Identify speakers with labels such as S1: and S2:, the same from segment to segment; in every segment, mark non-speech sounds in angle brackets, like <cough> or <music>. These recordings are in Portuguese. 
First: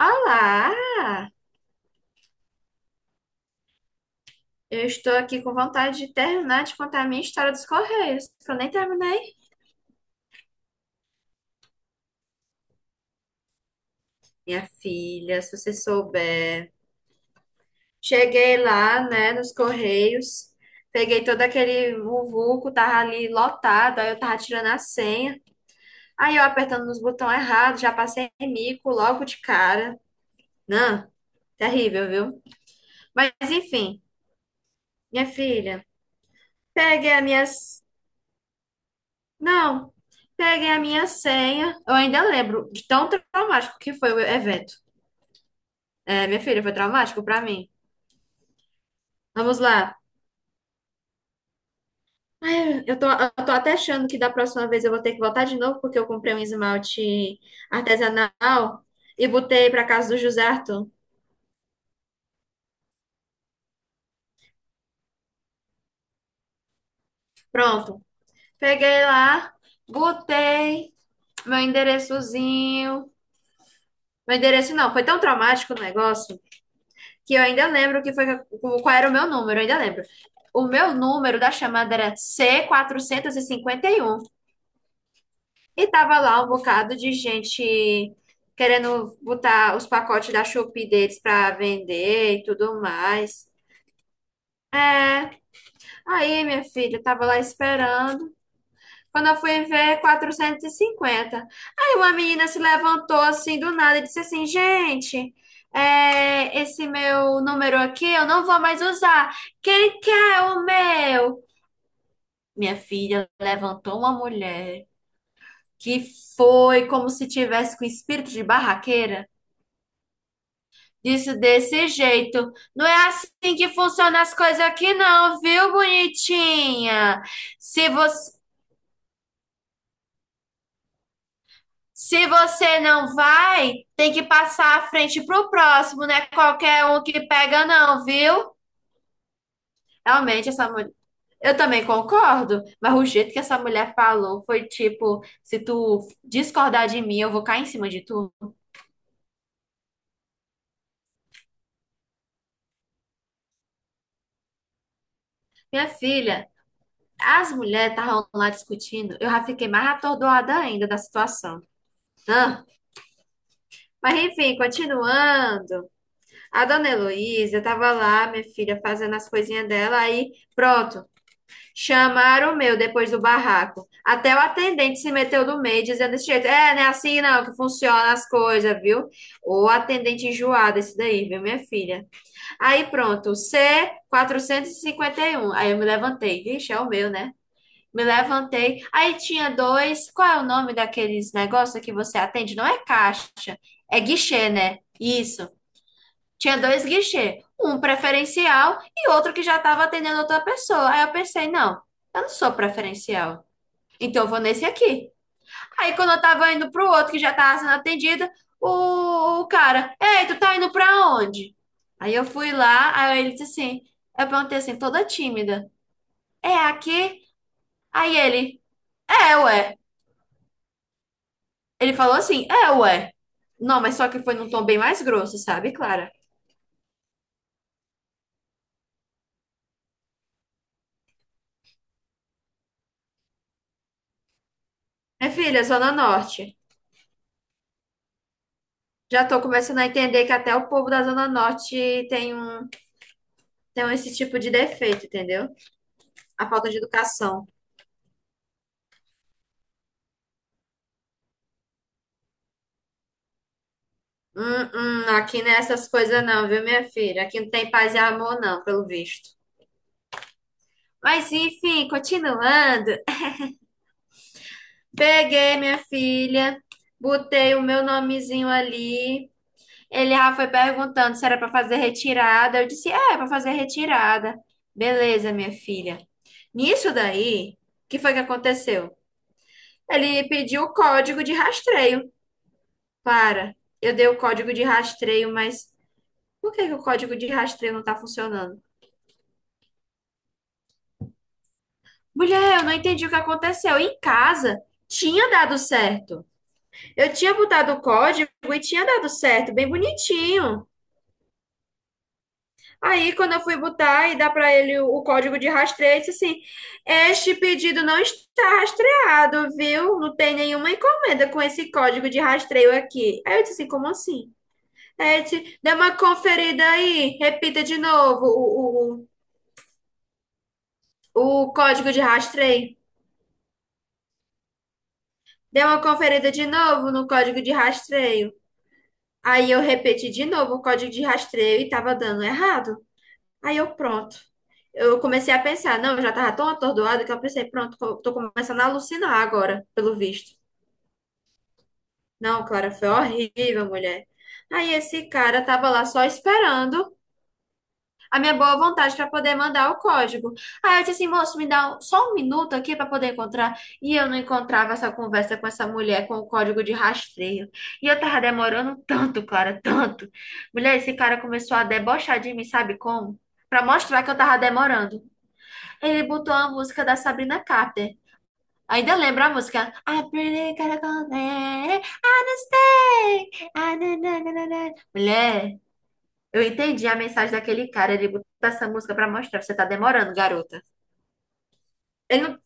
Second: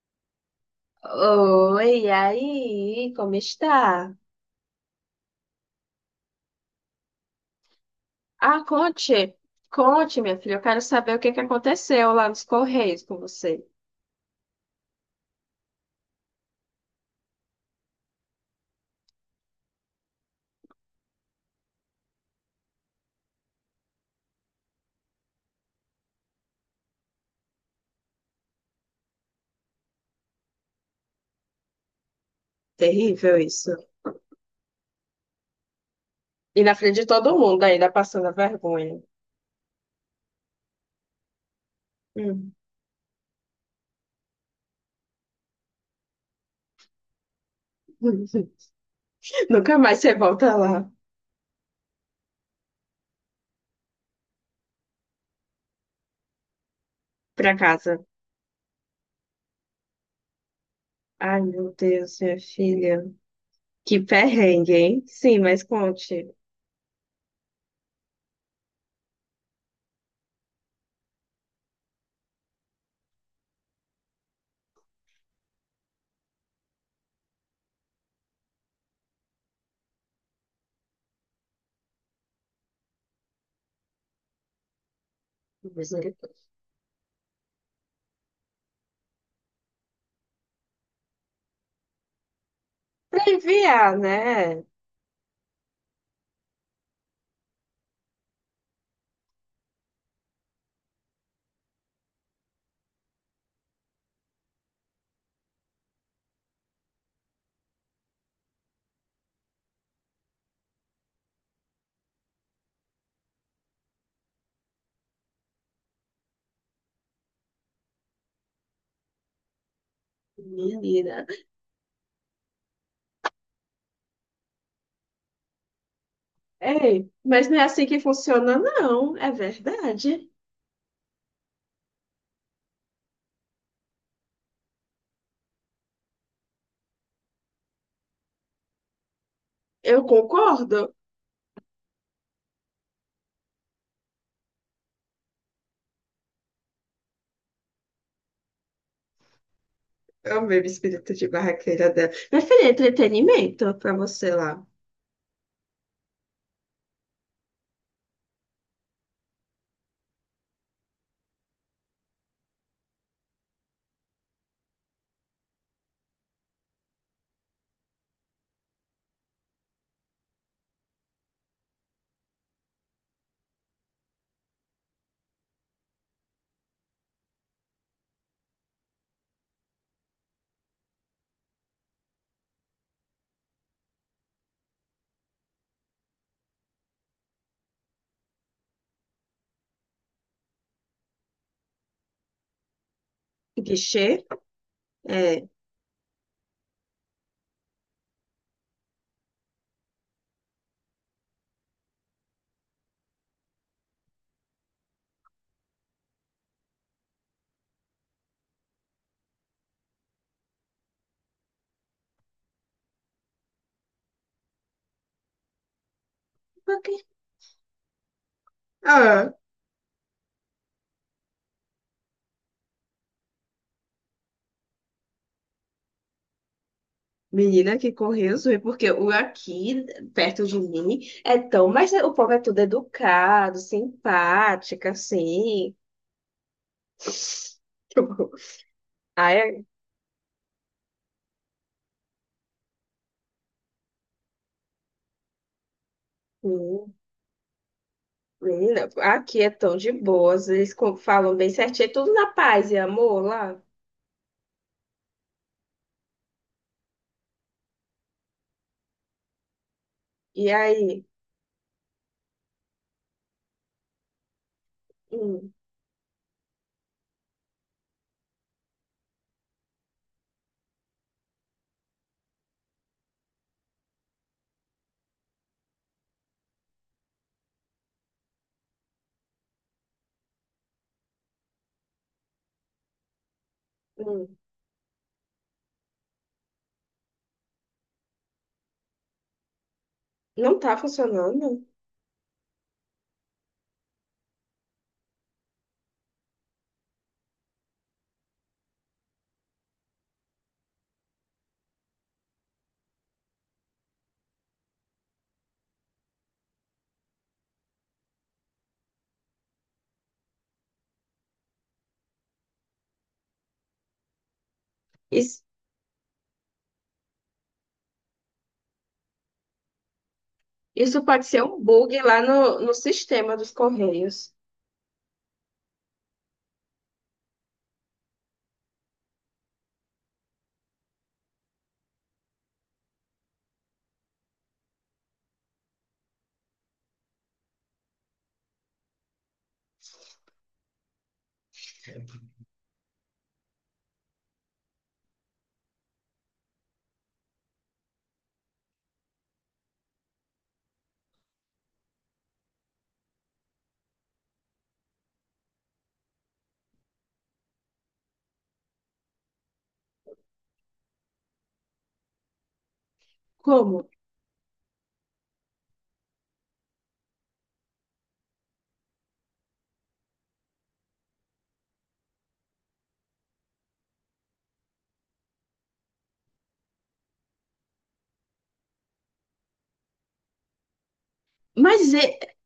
S1: Olá!
S2: Oi, e aí, como está?
S1: Eu estou aqui com vontade de terminar de contar a minha história dos Correios, que eu
S2: Ah,
S1: nem terminei.
S2: conte, conte, minha filha, eu quero saber o que que aconteceu lá nos Correios com você.
S1: Minha filha, se você souber. Cheguei lá, né, nos Correios, peguei todo aquele vuvuco, tava ali lotado, aí eu tava tirando a senha, aí eu apertando nos botões errados, já passei mico logo de cara. Não, terrível, viu? Mas
S2: Terrível isso.
S1: enfim, minha filha,
S2: E na frente de
S1: peguei a
S2: todo
S1: minha
S2: mundo ainda passando a vergonha.
S1: Não, peguei a minha senha. Eu ainda
S2: Hum.
S1: lembro de tão traumático que foi o evento. É, minha filha, foi traumático pra mim.
S2: <laughs>
S1: Vamos
S2: Nunca mais
S1: lá.
S2: você volta lá
S1: Eu tô até achando que da próxima vez eu vou ter que voltar de novo, porque eu comprei um esmalte
S2: pra casa.
S1: artesanal e botei pra casa do José Arthur.
S2: Ai, meu Deus, minha filha. Que perrengue, hein? Sim, mas conte.
S1: Pronto. Peguei lá, botei meu endereçozinho. Meu endereço não, foi tão traumático o negócio. Que eu ainda lembro que foi qual era o meu número, eu ainda lembro. O meu número da chamada era C451 e cinquenta e um. E tava
S2: Misericórdia.
S1: lá um bocado de gente querendo botar os pacotes da Shopee deles para vender e tudo
S2: Pra
S1: mais.
S2: enviar, né?
S1: É, aí minha filha eu tava lá esperando. Quando eu fui ver, 450, aí uma menina se levantou assim do nada e disse assim: Gente, é, esse meu número aqui eu não vou mais usar. Quem quer o meu? Minha filha, levantou uma mulher que foi como se tivesse com espírito de barraqueira.
S2: Menina.
S1: Disse desse jeito: Não é assim que funcionam as coisas aqui, não, viu,
S2: Ei,
S1: bonitinha?
S2: mas não é assim
S1: Se
S2: que
S1: você
S2: funciona, não. É verdade.
S1: Se você não vai, tem que passar a frente pro próximo, né? Qualquer um que pega, não, viu?
S2: Eu
S1: Realmente, essa mulher.
S2: concordo.
S1: Eu também concordo, mas o jeito que essa mulher falou foi tipo: se tu discordar de mim, eu vou cair em cima de tu.
S2: Eu mesmo espírito de barraqueira dela. Minha filha, entretenimento pra você lá.
S1: Minha filha, as mulheres estavam lá discutindo, eu já fiquei mais atordoada ainda da situação. Ah, mas enfim, continuando. A dona Heloísa tava lá, minha filha, fazendo as coisinhas dela, aí pronto. Chamaram o meu depois do barraco. Até o atendente se meteu do meio, dizendo desse jeito: É, não é assim não que funciona as coisas, viu? O atendente enjoado, esse daí, viu, minha filha? Aí pronto, c quatrocentos e cinquenta e um Aí eu me levantei. Vixe, é o meu, né? Me levantei. Aí tinha dois. Qual é o nome daqueles negócios que você atende? Não é caixa, é
S2: Guichê?
S1: guichê, né?
S2: É.
S1: Isso. Tinha dois guichês, um preferencial e outro que já estava atendendo outra pessoa. Aí eu pensei, não, eu não sou preferencial, então eu vou nesse aqui. Aí quando eu tava indo pro outro que já tava sendo atendido, o cara, ei, tu tá indo pra onde? Aí eu fui lá, aí ele disse assim, eu perguntei assim, toda tímida, é
S2: Pra quê?
S1: aqui? Aí ele,
S2: Ah,
S1: é, ué. Ele falou assim, é, ué. Não, mas só que foi num tom bem mais grosso, sabe, Clara?
S2: menina que correu, zoei, porque o aqui, perto de mim, é tão. Mas o povo é tudo educado, simpático,
S1: É, filha,
S2: assim.
S1: Zona Norte.
S2: <laughs>
S1: Já
S2: Ai,
S1: tô
S2: é-
S1: começando a entender que até o povo da Zona Norte tem um esse tipo de defeito, entendeu? A falta de
S2: hum,
S1: educação.
S2: menina, aqui é tão de boas. Eles co- falam bem certinho, é tudo na paz e amor lá.
S1: Hum, aqui não é essas coisas não, viu, minha filha? Aqui não tem paz e amor não, pelo visto.
S2: E aí?
S1: Mas enfim, continuando.
S2: Hum,
S1: Peguei, minha filha, botei o meu nomezinho ali. Ele já foi perguntando se era para fazer retirada. Eu disse, é, é para fazer retirada. Beleza, minha filha. Nisso daí, o que foi que aconteceu? Ele pediu o código de rastreio. Para, eu dei o
S2: hum,
S1: código de rastreio, mas por que que o código de rastreio não tá funcionando?
S2: não tá funcionando?
S1: Mulher, eu não entendi o que aconteceu. Em casa tinha dado certo. Eu tinha botado o código e tinha dado certo, bem bonitinho. Aí, quando eu fui botar e dar para ele o código de rastreio, ele disse assim: Este pedido não está rastreado, viu? Não tem nenhuma encomenda com esse código de rastreio aqui. Aí eu disse assim: Como assim? É,
S2: Isso,
S1: dê uma conferida aí. Repita de novo o,
S2: isso pode ser
S1: o, o
S2: um
S1: código
S2: bug
S1: de
S2: lá no
S1: rastreio.
S2: sistema dos Correios.
S1: Dê uma conferida de novo no código de rastreio. Aí eu repeti de novo o código de rastreio e tava dando errado. Aí eu, pronto. Eu comecei a pensar, não, eu já tava tão atordoada que eu pensei, pronto, tô começando a alucinar agora, pelo visto. Não, Clara, foi horrível, mulher. Aí esse cara tava lá só esperando a minha boa vontade para poder mandar o código. Aí eu disse assim, moço, só um minuto aqui para poder encontrar. E eu não encontrava essa conversa com essa mulher com o código de rastreio. E eu tava demorando tanto, Clara, tanto. Mulher, esse cara começou a debochar de mim, sabe como? Para
S2: Como?
S1: mostrar que eu tava demorando. Ele botou a música da Sabrina Carpenter. Ainda lembra a música? I pretty gotta go there. I don't stay. Ah, na, na, na, na, na. Mulher. Eu entendi a mensagem daquele cara. Ele botou essa música pra mostrar. Você tá demorando, garota.
S2: Mas e-
S1: Ele, não,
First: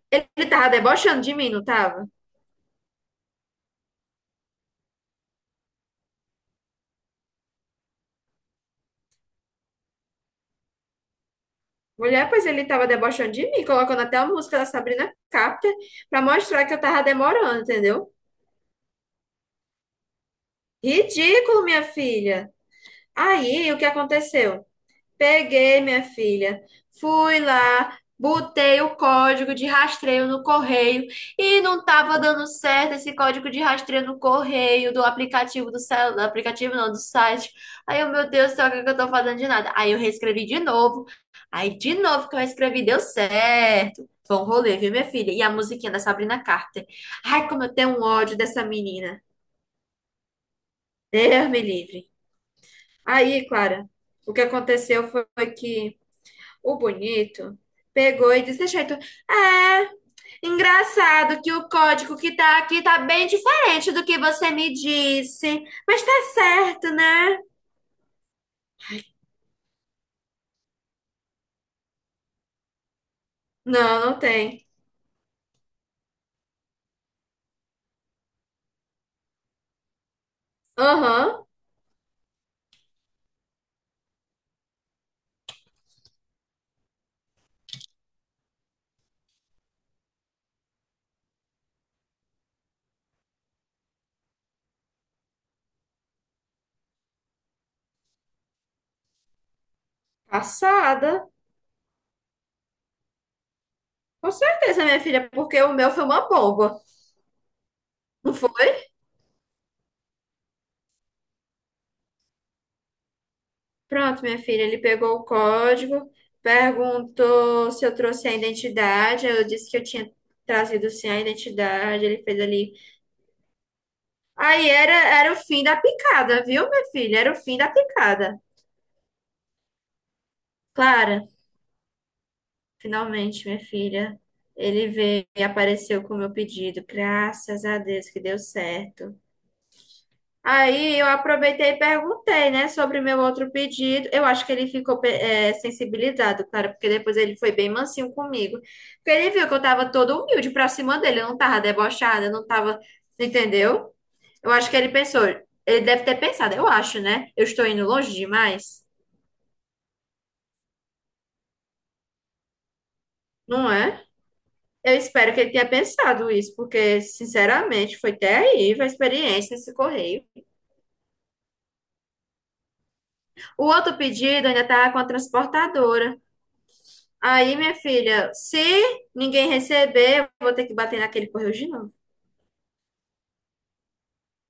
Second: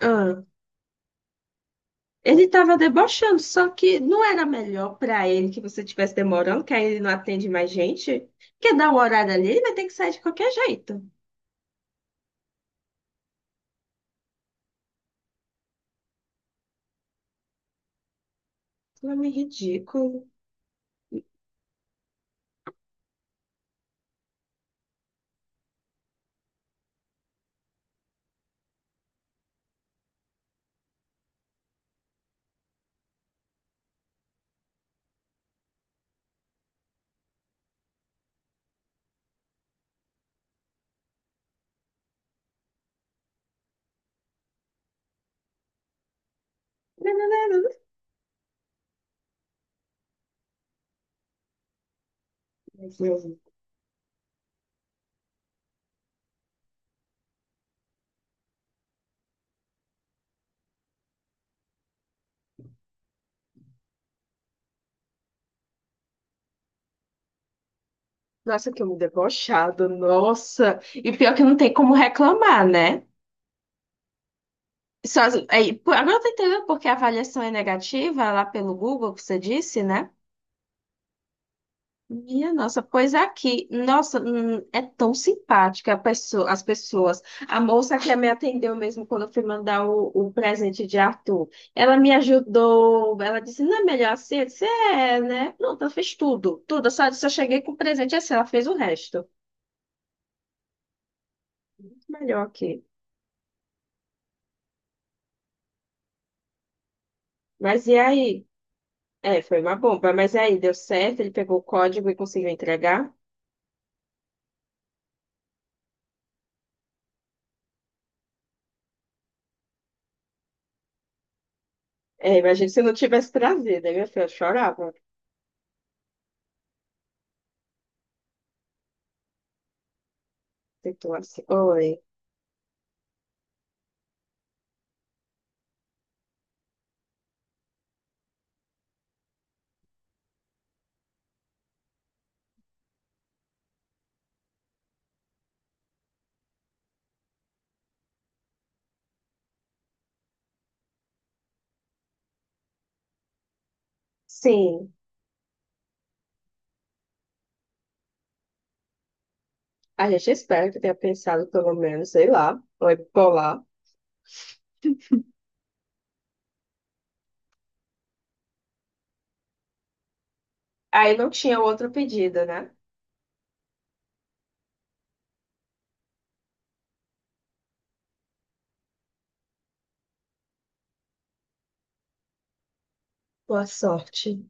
S2: ah,
S1: ele tava debochando de mim, não tava?
S2: ele estava debochando, só que não era melhor para ele que você estivesse demorando, que aí ele não atende mais gente? Quer dar um horário ali, ele vai ter que sair de qualquer jeito.
S1: Mulher, pois ele tava debochando de mim, colocando até a música da Sabrina Carpenter pra mostrar que eu tava demorando, entendeu?
S2: Nome ridículo.
S1: Ridículo, minha filha. Aí, o que aconteceu? Peguei, minha filha. Fui lá, botei o código de rastreio no correio e não estava dando certo esse código de rastreio no correio do aplicativo do celular, aplicativo não, do site. Aí eu, meu Deus do céu, o que que eu tô fazendo de nada? Aí eu reescrevi de novo. Aí de novo que eu escrevi deu certo. Foi um rolê, viu, minha filha? E a musiquinha da Sabrina Carter. Ai, como eu tenho um ódio dessa menina. Deus me livre.
S2: Mas eu-
S1: Aí, Clara, o que aconteceu foi que o bonito pegou e disse, jeito, é, engraçado que o código que tá aqui tá bem diferente do que você me disse, mas tá certo, né?
S2: Nossa, que homem debochado, nossa. E pior que não tem como reclamar, né?
S1: Não, não tem.
S2: Só, aí, pô, agora eu tô entendendo porque a avaliação é negativa lá pelo Google, que você disse, né?
S1: Aham.
S2: Minha nossa, pois é aqui, nossa, é tão simpática a pessoa, as pessoas. A moça que me atendeu mesmo quando eu fui mandar o presente de Arthur, ela me ajudou, ela disse, não é melhor assim? Eu disse, é, né? Pronto, ela fez tudo, tudo, eu só cheguei com o presente assim, ela fez o resto.
S1: Passada.
S2: Melhor aqui.
S1: Com certeza, minha filha, porque o meu foi uma boba,
S2: Mas e
S1: não
S2: aí?
S1: foi?
S2: É, foi uma bomba, mas e aí, deu certo, ele pegou o código e conseguiu entregar?
S1: Pronto, minha filha, ele pegou o código, perguntou se eu trouxe a identidade, eu disse que eu tinha trazido sim a identidade, ele
S2: É,
S1: fez
S2: imagina
S1: ali.
S2: se eu não tivesse trazido, aí minha filha eu
S1: Aí
S2: chorava.
S1: era o fim da picada, viu, minha filha? Era o fim da picada.
S2: Então,
S1: Clara,
S2: assim, oi,
S1: finalmente, minha filha, ele veio e apareceu com o meu pedido. Graças a Deus que deu certo. Aí eu aproveitei e perguntei, né, sobre meu outro pedido. Eu acho que ele ficou sensibilizado, cara, porque depois ele foi bem mansinho comigo. Porque ele viu que eu tava toda humilde pra cima dele, eu não tava debochada, eu não tava, entendeu? Eu acho que ele
S2: sim.
S1: pensou, ele deve ter pensado, eu acho, né? Eu estou indo longe demais,
S2: A gente espera que tenha pensado, pelo menos, sei lá, foi polar.
S1: não é? Eu espero que ele tenha pensado isso, porque, sinceramente, foi terrível a experiência nesse correio.
S2: Aí não tinha outro pedido, né?
S1: O outro pedido ainda tá com a transportadora. Aí, minha filha, se ninguém receber, eu vou ter que bater naquele correio de novo.
S2: Boa sorte.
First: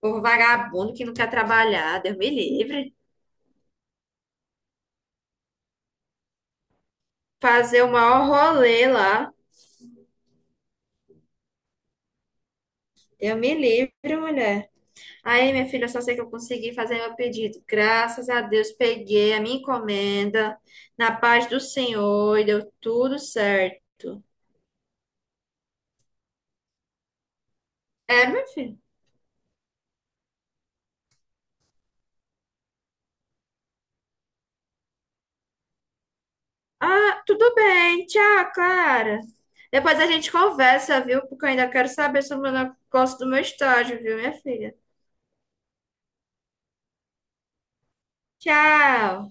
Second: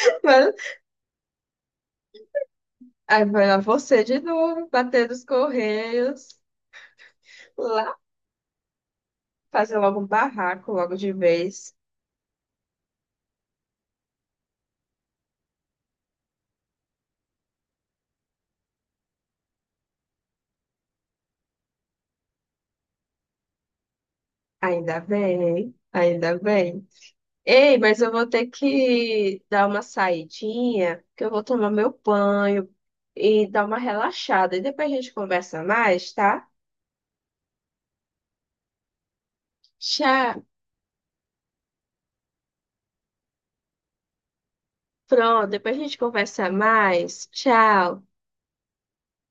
S1: Povo
S2: Mano,
S1: vagabundo que não quer trabalhar, Deus me livre.
S2: aí foi lá você de novo, bater nos correios,
S1: Fazer o
S2: lá
S1: maior rolê lá.
S2: fazer logo um barraco, logo de vez.
S1: Deus me livre, mulher. Aí, minha filha, eu só sei que eu consegui fazer meu pedido. Graças a Deus, peguei a minha encomenda na paz do Senhor e deu tudo certo.
S2: Ainda bem, ainda bem. Ei, mas eu
S1: É,
S2: vou
S1: minha
S2: ter
S1: filha.
S2: que dar uma saidinha, que eu vou tomar meu banho e dar uma relaxada. E depois a gente conversa mais, tá?
S1: Ah, tudo bem. Tchau, Clara. Depois a gente
S2: Tchau.
S1: conversa, viu? Porque eu ainda quero saber sobre o negócio do meu estágio, viu, minha filha?
S2: Pronto, depois a gente conversa mais. Tchau.
S1: Tchau.